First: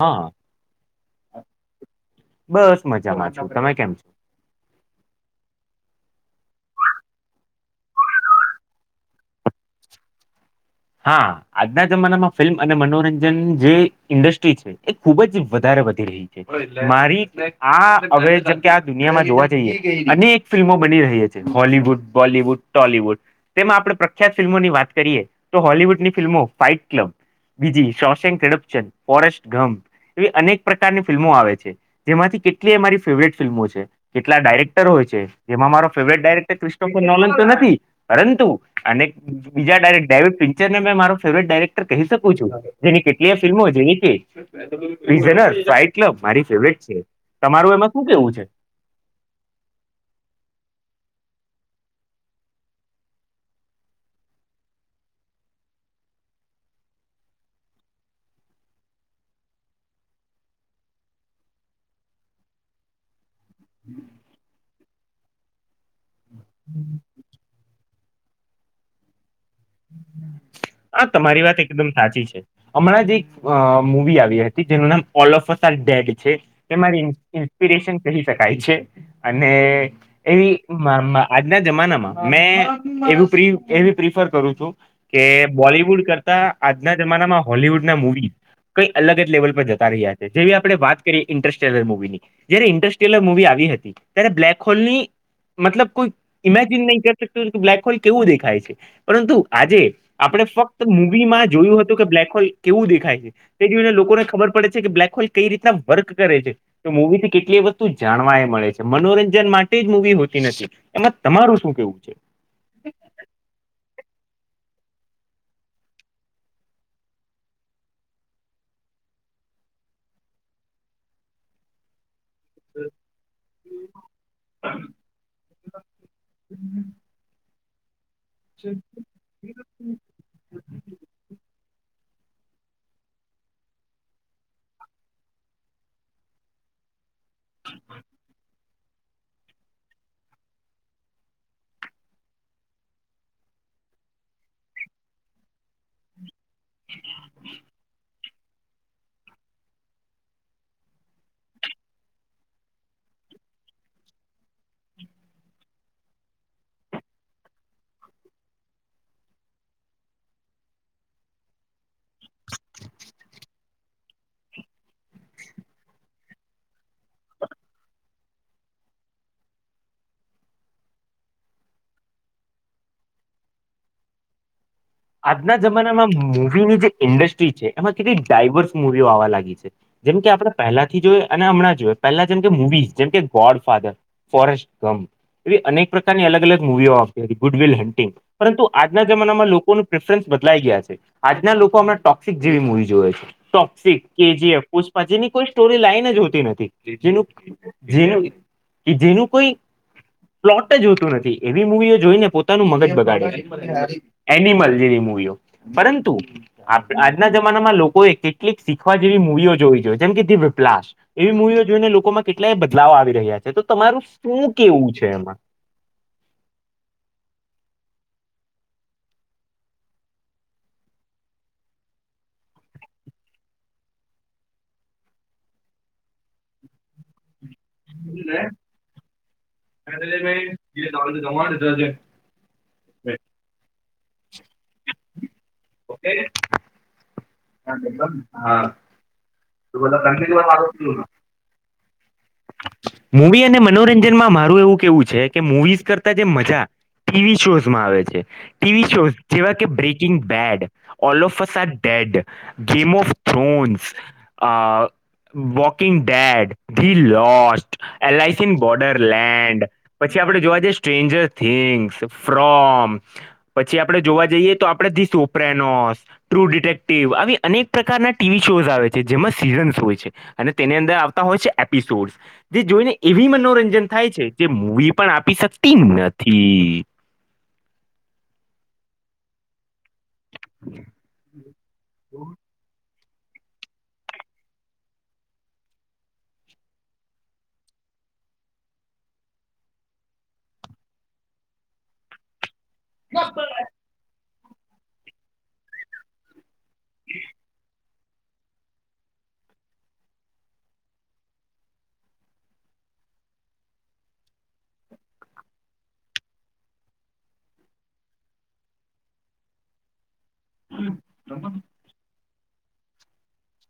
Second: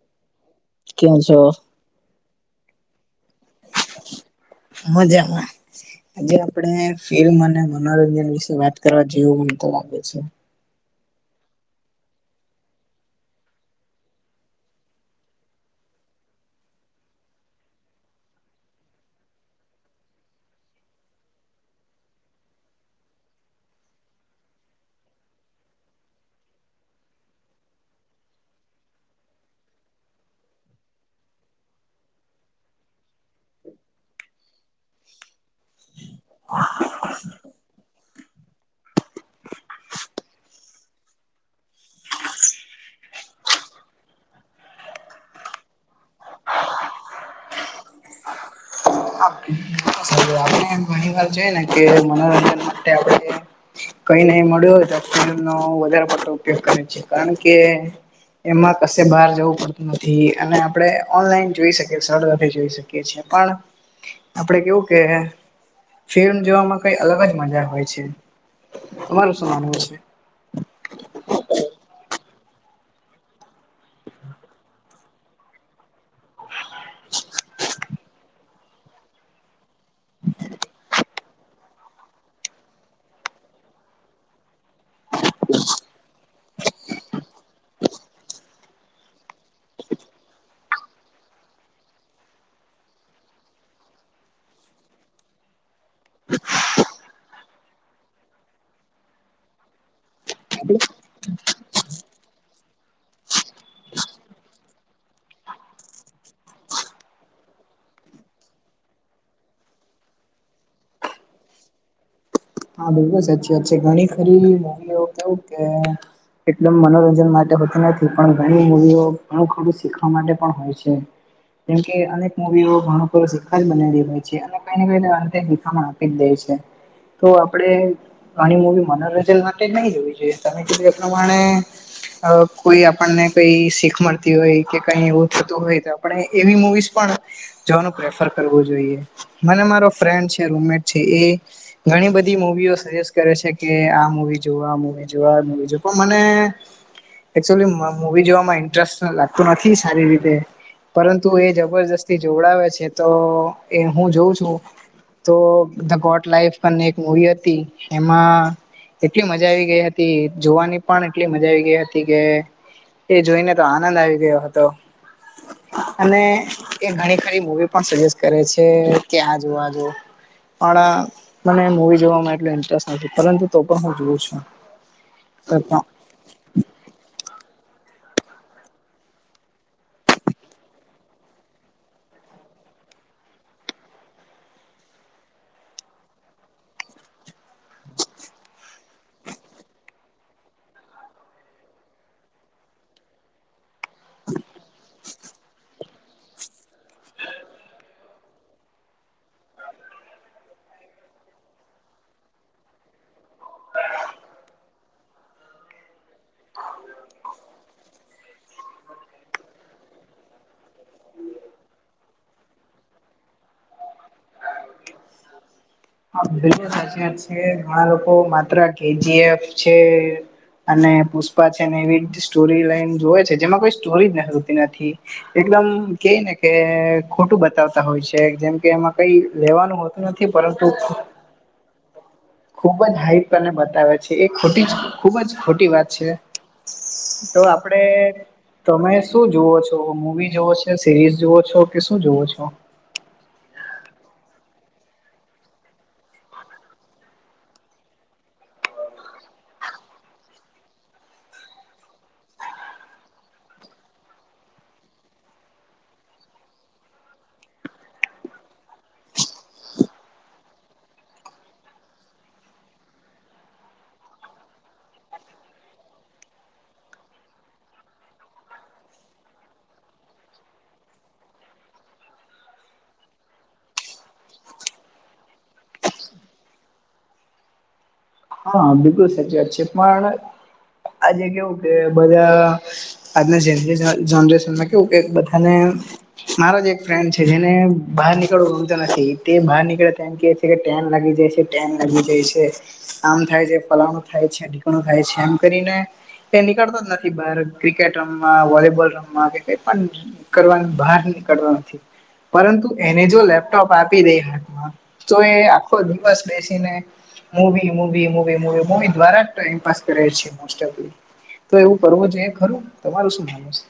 હા. કેમ છો? બસ મજામાં છું. તમે કેમ છો? મજામાં. આજે આપણે ફિલ્મ અને મનોરંજન વિશે વાત કરવા જેવું મન તો લાગે છે. હા. આજના જમાનામાં ફિલ્મ અને મનોરંજન જે ઇન્ડસ્ટ્રી છે એ ખુબ જ વધારે વધી રહી છે. મારી આ હવે જો કે આ દુનિયામાં જોવા જઈએ, અનેક ફિલ્મો બની રહી છે. Hollywood, Bollywood, Tollywood. તેમાં આપણે પ્રખ્યાત ફિલ્મો ની વાત કરીએ તો હોલીવુડ ની ફિલ્મો ફાઈટ ક્લબ. બીજી, [unintelligible] ફોરેસ્ટ ઘમ્પ એવી અનેક પ્રકારની ફિલ્મો આવે છે. જેમાંથી કેટલી અમારી ફેવરેટ ફિલ્મો છે. કેટલા ડાયરેક્ટર હોય છે. જેમાં મારો ફેવરેટ ડાયરેક્ટર ક્રિસ્ટોફર નોલન તો નથી, પરંતુ અનેક બીજા ડાયરેક [unintelligible] ફીંચર ને મે મારો ફેવરેટ ડાયરેક્ટર કહી શકું છું. જેની કેટલીય ફિલ્મો જેવી કે ફીઝનર, કીલર ફાઈટ ક્લબ મારી ફેવરેટ છે. તમારું એમાં શું કહેવું છે? [inaudible] ઘણીવાર જોઈ ને, કે મનોરંજન માટે આપણે કંઈ નહીં મળ્યું હોય તો [inaudible] નો વધારે પડતો ઉપયોગ કરે છે. કારણ કે એમાં કશે બહાર જવું પડતું નથી. અને આપણે ઓનલાઈન જોઈ શકીએ, સરળતાથી જોઈ શક કીએ છે. પણ આપણે કેવું કે ફિલ્મ જોવામાં કંઈ અલગ જ મજા હોય છે. તમારું શું માનવું છે? હા તમારી વાત એકદમ સાચી છે. હમણાં જ એક અહ મુવી આવી હતી, જેનું નામ ઓલ ઓફ અઝ ડેડ છે. તે મારી ઈન્ ઇન્સ્પિરેશન કહી શકાય છે. અને એવી મા-મા આજના જમાનામાં મેં એવું પ્રિ એવી પ્રીફર કરું છું, કે બોલીવુડ કરતા આજના જમાનામાં હોલીવુડ ના મુવી કંઈ અલગ જ લેવલ પર જતા રહ્યા છે. જેવી આપણે વાત કરીએ ઇન્ટરસ્ટેલર મુવી ની જયારે ઇન્ટરસ્ટેલર મુવી આવી હતી, ત્યારે બ્લેક હોલની મતલબ કોઈ ઇમેજિન નહીં કરી શકતું, કે બ્લેક હોલ કેવું દેખાય છે. પરંતુ આજે આપણે ફક્ત મૂવીમાં જોયું હતું, કે બ્લેક હોલ કેવું દેખાય છે. તે જોઈને લોકોને ખબર પડે છે, કે બ્લેકહોલ કંઈ રીતના વર્ક કરે છે. તો મૂવી થી કેટલીય વસ્તુ જાણવાય મળે છે. મનોરંજન માટે જ મુવી હોતી નથી. એમાં તમારું શું કહેવું છે? હા બિલકુલ સાચી વાત છે. ઘણી ખરી એવી મુવીઓ કેવું કે એદમ મનોરંજન માટે હોતી નથી, પણ ઘણી મુવીઓ ઘણું ખરુ શીખવા માટે પણ હોય છે. કેમ કે અને મુવીઓ ઘણું ખરું શીખવા જ બનેલી હોય છે. અને કંઈને કંઈ તે અંતે શીખામણ આપી જ દેઈ છે. તો આપણે ઘણી મૂવી મનોરંજન માટે જ નહીં જોવી જોઈએ. તમે કીધું એ પ્રમાણે અહ કોઈ આપણને કંઈ શીખ મળતી હોય, કે કંઈ એવું થતું હોય તો આપણે એવી મુવીઝ પણ જોવાનુ પ્રેફર કરવું જોઈએ મને મારો ફ્રેન્ડ છે રૂમમેટ છે એ ઘણી બધી મૂવીઓ સજેસ્ટ કરે છે કે આ મૂવી જોવા આ મૂવી જોવા એ મૂવી જો પણ મને એકચ્યુલી મુવી જોવામાં ઇન્ટરેસ્ટ લાગતો નથી સારી રીતે પરંતુ એ જબરજસ્તી જોવડાવે છે તો એ હું જોઉં છું તો ધ ગોટ લાઈફ પણ એક મુવી હતી એમાં એટલી મજા આવી ગઈ હતી જોવાની પણ એટલી મજા આવી ગઈ હતી કે એ જોઈને તો આનંદ આવી ગયો હતો. અને એ ઘણી ખરી મુવી પણ સજેસ્ટ કરે છે કે આ જો આ જો પણ મને મવી જોવામાં એટલો ઇન્ટરેસ્ટ નથી પરંતુ તો પણ હું જોઉ છું. આજના જમાનામાં મુૂવીની જે ઇન્ડસ્ટ્રી છે એમાં કેટલીક ડાયવર્સ મુવીઓ આવા લાગી છે. જેમકે આપણે પહેલાથી જોઈએ અને હમણાં જોઈએ પહેલા જેમ કે મવીઝ જેમકે ગોડ ફાધર ફોરેસ્ટ કમ- - એવી અનેક પ્રકારની અલગ-અલગ મુવીઓ આવતી હતી. ગુડવિલ હન્ટિંગ પરંતુ આજના જમાનામાં લોકો- - લોકોનું પ્રેફરન્સ બદલાઈ ગયા છે. આજના લોકો અમણા ટોક્સિક જેવી મૂવી જોવે છે. ટોક્સિક, કેજીએફ, પુષ્પા જેની કોઈ સ્ટોરી લાઈન જ હોતી નથી જેનું- - જેનું કે જેનું કોઈ - - પ્લોટ જોતું નથી એવી મુૂવીઓ જોઈને પોતાનું મગજ બગાડે- - એનિમલ જેની મૂવીઓ પરંતુ- - આજના જમાનામાં લોકોએ કેટલીક શીખવા જેવી મુૂવીઓ જોવી જોઈએ જેમ કે ધી વિપ્લાશ- - એવી મુૂવીઓ જોઈને લોકોમાં કેટલાય બદલાવ આવી રહ્યા છે તો તમારું શું કેવું છે એમાં? [unintelligible] છે ઘણા લોકો માત્ર કેજીએફ છે. અને પુષ્પા છે ને એવી સ્ટોરી લાઈન જોવે છે જેમાં કોઈ સ્ટોરી જ હોતી નથી. એકદમ કેય ને કે ખોટું બતાવશે- - હોય છે જેમ કે એમાં કઈ લેવાનું હોતું નથી. [unintelligible] ખૂબ જ હાઈટ અને બતાવે છે એ ખોટી ખુબ જ ખોટી વાત છે. તો આપડે [unintelligible] શું જુવો છો? મુવી જોવો છો, સિરીઝ જુવો છો કે શું જોવો છો? મૂવી અને મનોરંજનમાં મારું એવું કેવું છે કે મુવીઝ કરતા જે મજા- - ટીવી શોઝમાં આવે છે. ટીવી શો જેવા કે breaking bad, ઓલોફ [unintelligible] dead- - game of thrones આ walking dead- - the lost, Alice in borderland- - પછી આપણે જોવા જઈએ સ્ટ્રેન્જર થિંગ્સ, ફ્રોમ- - પછી આપડે જોવા જઈએ તો આપડે ધીસ ઓપ્રેનોસ- - ટ્રુ ડિટેક્ટિવ આવી અનેક પ્રકારના ટીવી શોઝ આવે છે જેમાં સિરન્સ હોય છે. અને તેની અંદર આવતા હોય છે એપિસોડ- - જે જોઈને એવી મનોરંજન થાય છે જે મુવી પણ આપી શકતી નથી. હા બિલકુલ સાચી વાત છે પણ આજે કેવું કે બધા- - આજના જનરેશન જનરેશનમાં કેવું બધાને- - મારો જ એક ફ્રેન્ડ છે જેને બહાર નીકળવું ગમતો નથી તે બહાર નીકળે તે એમ કે- - ટેન લાગી જાય છે ટેન લાગી જાય છે. આમ થાય છે, ફલાણું થાય છે, ઠીકણું થાય છે એમ કરીને એ નીકળતો જ નથી બાર- - ક્રિકેટ રમવા, વોલીબોલ રમવા કે કઈપણ કરવા બહાર નીકળતો નથી. પરંતુ એને જો લેપટોપ આપી દે હાથમાં તો એ આખો દિવસ બેસીને movie movie movie movie movie દ્વારા જ ટાઈમ પાસ કરે છે મોસ્ટ ઓફ તો એવું કરવો જોઈએ ખરું તમારું શું કેવું છે.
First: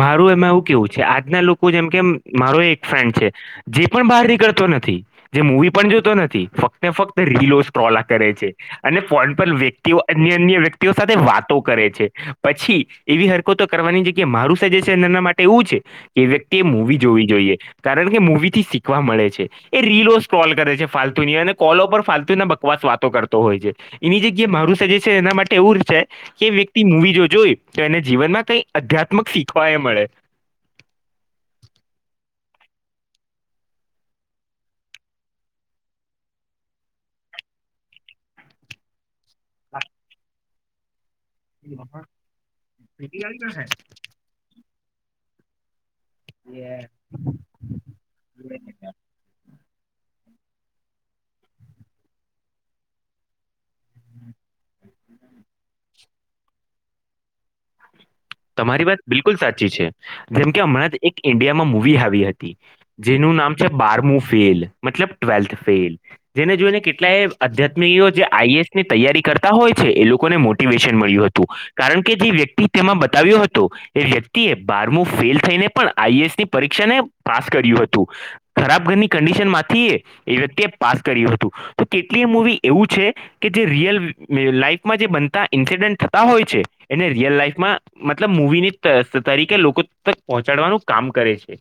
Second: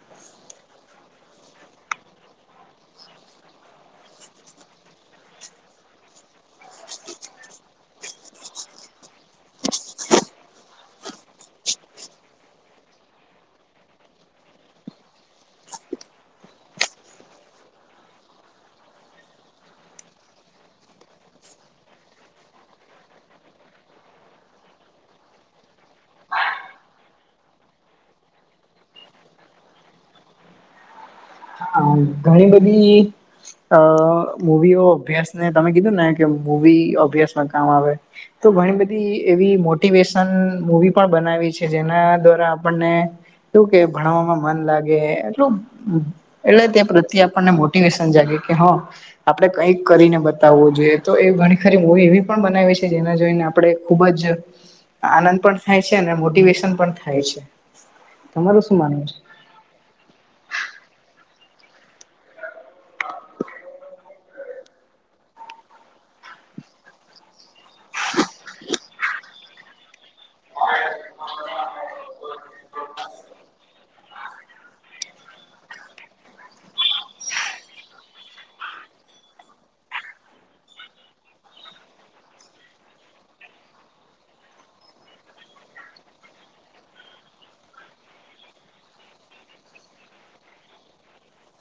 મારું એમાં એવું કેવું છે આજના લોકો જેમ કે મારો એક ફ્રેન્ડ છે. જે પણ બહાર નીકળતો નથી જે મૂવી પણ જોતો નથી ફક્તને ફક્ત રીલો સ્ટ્રોલા કરે છે. અને ફોન પણ વ્યક્તિઓ અન્ય અન્ય વ્યક્તિઓ સાથે વાતો કરે છે પછી એવી હરકતો કરવાની જે કે મારું સજેશન એના માટે એવું છે કે વ્યક્તિ એ મુવી જોવી જોઈએ કારણ કે મૂવી થી શીખવા મળે છે. એ રીલો સ્ક્રોલ કરે છે ફાલતુ ની અને કોલ પર ફાલતુને બકવાસ વાતો કરતો હોય છે. એની જગ્યા મારું સજેશન એના માટે એવું છે કે વ્યક્તિ મુવી જો જોઈ તો એને જીવનમાં કઈ અધ્યાત્મક શીખવા એ મળે. હ ઘણી બધી અ મૂવીઓ અભ્યાસ ને તમે કીધું ને કે મૂવી અભ્યાસમાં કામ આવે તો ઘણી બધી એવી મોટિવેશન મુવી પણ બનાવી છે જેના દ્વારા આપણને એવું કે ભણવામાં મન લાગે [unintelligible] એટલે તે પ્રત્યે આપણને મોટિવેશન જાગે કે હ આપણે કઈક કરીને બતાવવું જોઈએ તો એ ઘણી ખરી મુવી એવી પણ બનાવીએ છે જેના જોઈને આપણે ખુબ જ આનંદ પણ થાય છે અને મોટિવેશન પણ થાય છે. તમારું શું તમારી વાત માનવું છે બિલકુલ સાચી છે જેમકે હમણાં જ એક ઇન્ડિયામાં મુવી આવી હતી. જેનું નામ છે બારમું ફેલ મતલબ ટ્વેલ્થ ફેલ જેને જોઈને કેટલાય અધ્યાત્મિકઓ જે આઈએએસ ની તૈયારી કરતા હોય છે એ લોકો કોઈ ને મોટિવેશન મળ્યું હતું કારણ કે જે વ્યક્તિ તેમાં બતાવ્યો હતો એ વ્યક્તિએ બારમું ફેલ થઈને પણ આઈ. એસની પરીક્ષાને પાસ કર્યું હતું. ખરાબ ઘરની કંડિશન માંથી એ એ વ્યક્તિએ પાસ કર્યું હતું તો કેટલીય મૂવી એવું છે કે જે રિયલ લાઈફમાં જે બનતા ઇન્સિડન્ટ થતા હોય છે એને રિયલ લાઈફ માં મતલબ મૂવી ની ત તરીકે લોકો તક પોચાડવાનું કામ કરે છે.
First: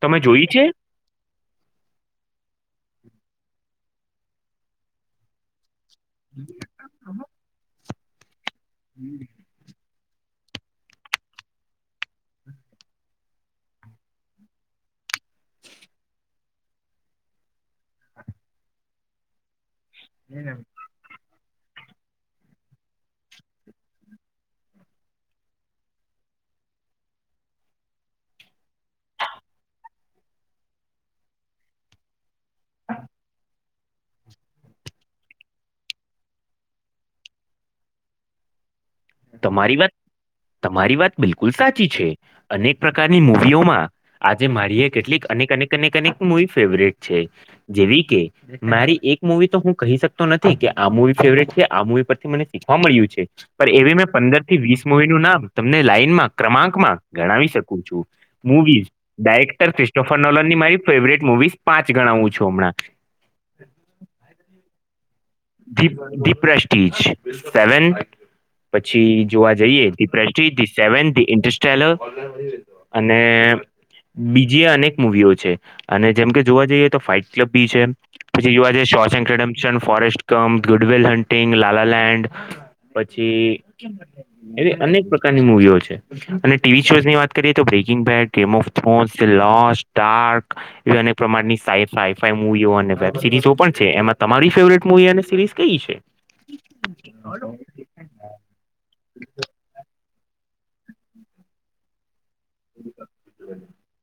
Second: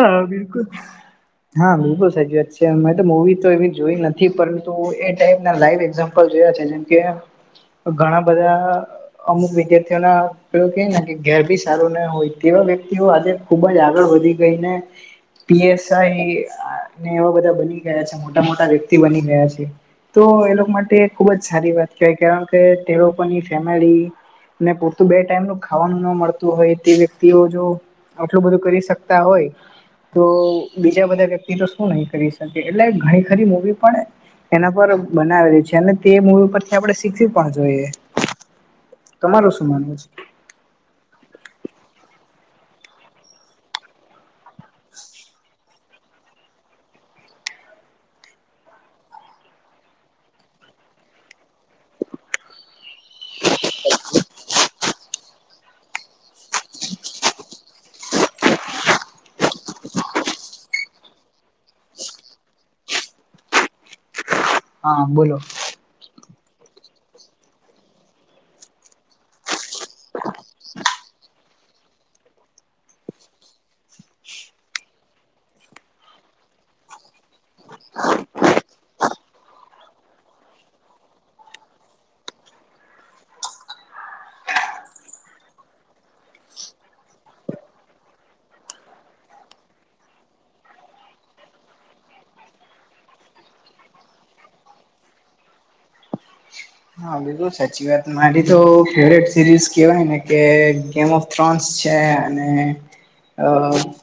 તમે જોઈ બિલકુલ છે? હા બિલકુલ સાચી વાત છે તો મુવી તો એવી જોઈ નથી પરંતુ એ ટાઈપ ના લાઈવ એક્ઝામ જોયા છે જેમકે ઘણા બધા અમુક વિદ્યાર્થીઓના એવું કંઈ નથી ઘેર ભી સારું ના હોય તેવા વ્યક્તિઓ આજે ખુબ જ આગળ વધી ગઈને પી. એસ. આઈને એવા બધા બની ગયા છે મોટા મોટા વ્યક્તિ બની ગયા છે. તો એ લોકો માટે ખુબ જ સારી વાત કહેવાય કારણ કે તે લોકોની ફેમિલી ને પૂરતું બે ટાઈમનું ખાવાનું ન મળતું હોય તે વ્યક્તિઓ જો આટલું બધું કરી શક તા હોય તો બીજા બધા વ્યક્તિ તો શું નહી કરી શકે એટલે ઘણી ખરી મુવી પણ એના પર બનાવેલી છે અને તે મૂવી પરથી આપણે શીખવી પણ જોઈએ. તમારું શું તમારી વાત માનવું છે તમારી વાત બિલકુલ સાચી છે અનેક પ્રકારની મૂવીઓમાં આજે મારી એ કેટલીક અનેક અનેક અનેક અનેક મુવી ફેવરેટ છે જેવી કે મારી એક મૂવી તો હું કહી શકતો નથી કે આ મુવી ફેવરેટ છે આ મુવી પરથી મને શીખવા મળ્યું છે ફરી એવી મેં પંદર થી વીસ મુવી નું નામ તમને લાઈનમાં ક્રમાંકમાં ગણાવી શકું છું મુવીઝ ડાયરેક્ટર ક્રિસ્ટોફરનલોની મારી ફેવરેટ મુવીઝ પાંચ ગણાવું છું હમણાં. હા બોલો દીપ દીપ પ્રેસ્ટિજ સેવન. પછી જોવા જઈએ the prestige the seven the interstellar. અને બીજી અનેક મૂવીઓ છે અને જેમ કે જોવા જઈએ તો ફાઈટ કલબ બી છે. પછી [unintelligible] ફોરેસ્ટ. તો અમ ગુડવલ હન્ટિંગ લાલા લેન્ડ પછી એવી અનેક પ્રકારની મૂવીઓ છે. અને ટીવી શોસની વાત કરીએ તો breaking game remote phone of થ લોટ્સ સ્ટાર્ક [unintelligible] પ્રમાણની વાઈ ફાઈ મુવીઓ અને વેબ સિરીઝો પણ છે એમાં તમારી ફેવરેટ મુવી અને સિરીઝ કઈ છે? [unintelligible] મારી તો ફેવરેટ સિરીઝ કેવાય ને કે ગેમ ઓફ થ્રોન્સ છે અને અ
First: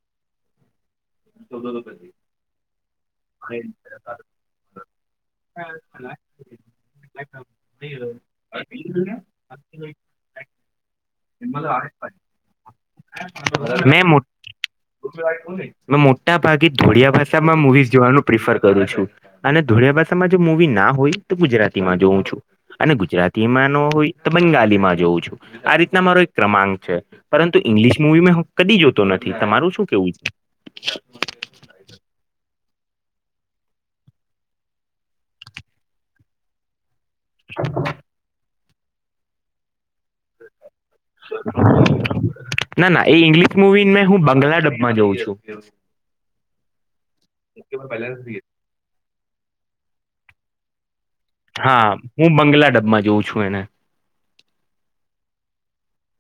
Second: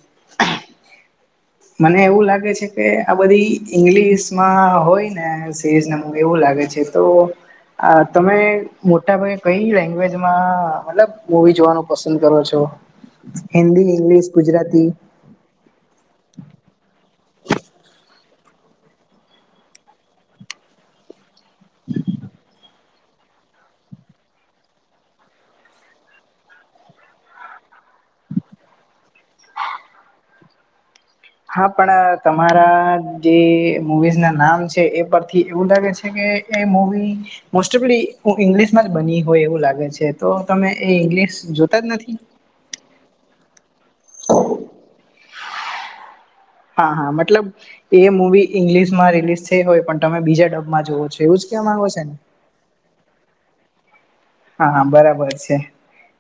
મને એવું લાગે છે કે આ બધી ઈંગ્લિશમાં હોયને સિરીઝ ના મૂવી એવું લાગે છે. તો તમે મોટાભાગે કઈ લેંગ્વેજમાં મતલબ મૂવી જોવાનું પસંદ કરો છો હિન્દી, ઇંગ્લિશ, ગુજરાતી? મેં મોટાભાગે ધોળિયા ભાષામાં મુવીઝ જોવાનું પ્રિફર કરું છું અને ધોળિયા ભાષામાં જો મુવી ના હોય તો ગુજરાતીમાં જોઉ છું. અને ગુજરાતીમાં નો હોય તો બંગાલીમાં જોઉં છું આ રીતના મારો એક ક્રમાંક છે. પરંતુ ઈંગ્લિશ મુવી મેં હું કદી જોતો નથી તમારું શું કેવું છે? હા પણ તમારા જે મુવીઝના નામ છે એ પરથી એવું લાગે છે કે, એ મૂવી મોસ્ટઓફલી હું ઇંગ્લિશમાં જ બની હોય એવું લાગે છે. તો તમે એ ઇંગ્લિશ જોતા જ નથી? ના ના એ ઇંગ્લિશ મુવી મેં હું બાંગ્લા ડબમાં જોઉં છું. હા હા મતલબ એ મુવી ઇંગ્લિશમાં રિલીઝ થઈ હોય પણ તમે બીજા ડબમાં જોવો છો. એવું જ કેવા હા માંગો છે ને હું બંગલા ડબમાં જોઉં છું એને હા હા બરાબર છે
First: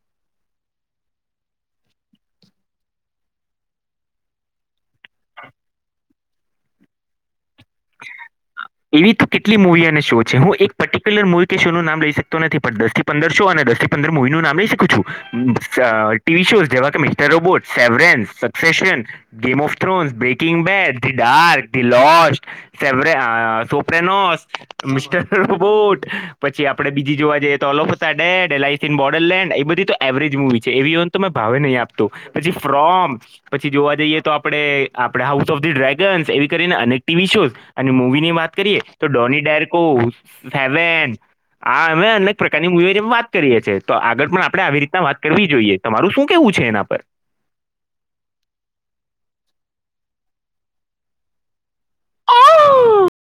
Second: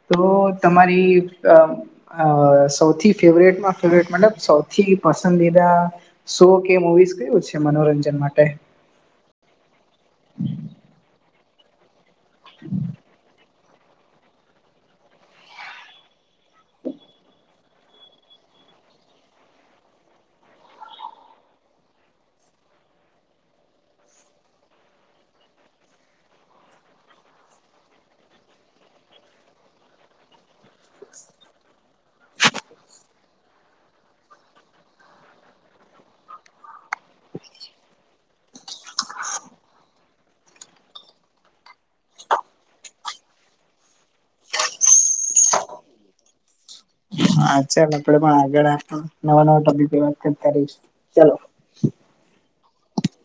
તો તમારી અ સૌથી ફેવરેટમાં ફેવરેટ મતલબ સૌથી પસંદીદા શો કે મુવીઝ કયું છે મનોરંજન માટે? એવી તો કેટલી મુવી અને શો છે હું એક પર્ટિક્યુલર મુવી કે શોનું નામ લઈ શક કતો તો નથી પણ દસ થી પંદર શો અને દસ થી પંદર મૂવીનું નામ લઈ શીખું છું ટીવી શો જેવા mister robot, severance, સબસેન્સન, game of thrones, baking bad, the dark, the lost, Sopranos mister robot પછી આપડે બીજી જોવા જઈએ તો ઓલ ફેડેડ એલઆઇસી બોડરલેન્ડ એ બધી તો એવરેજ મુવી છે એવીઓન તો મે ભાવે નહીં આપતો. પછી ફ્રોમ પછી જોવા જઈએ તો આપડે, આપડે હાઉસ ઓફ ધી ડ્રેગન્સ એવી કરીને અનેક ટીવી શોઝ અને મૂવીની વાત કરીએ તો ડોની ડેરકો સેવેન આ અમે અનેક પ્રકારની મૂવી રે વાત કરીએ છીએ તો આગળ પણ આપડે આવી રીતના વાત કરવી જોઈએ. તમારું શું કેવું છે એના પર? હા ચાલ આપડે પણ આગળ નવા નવા ટોપીકની વાત કરતા રયસ ચાલો. [unintelligible]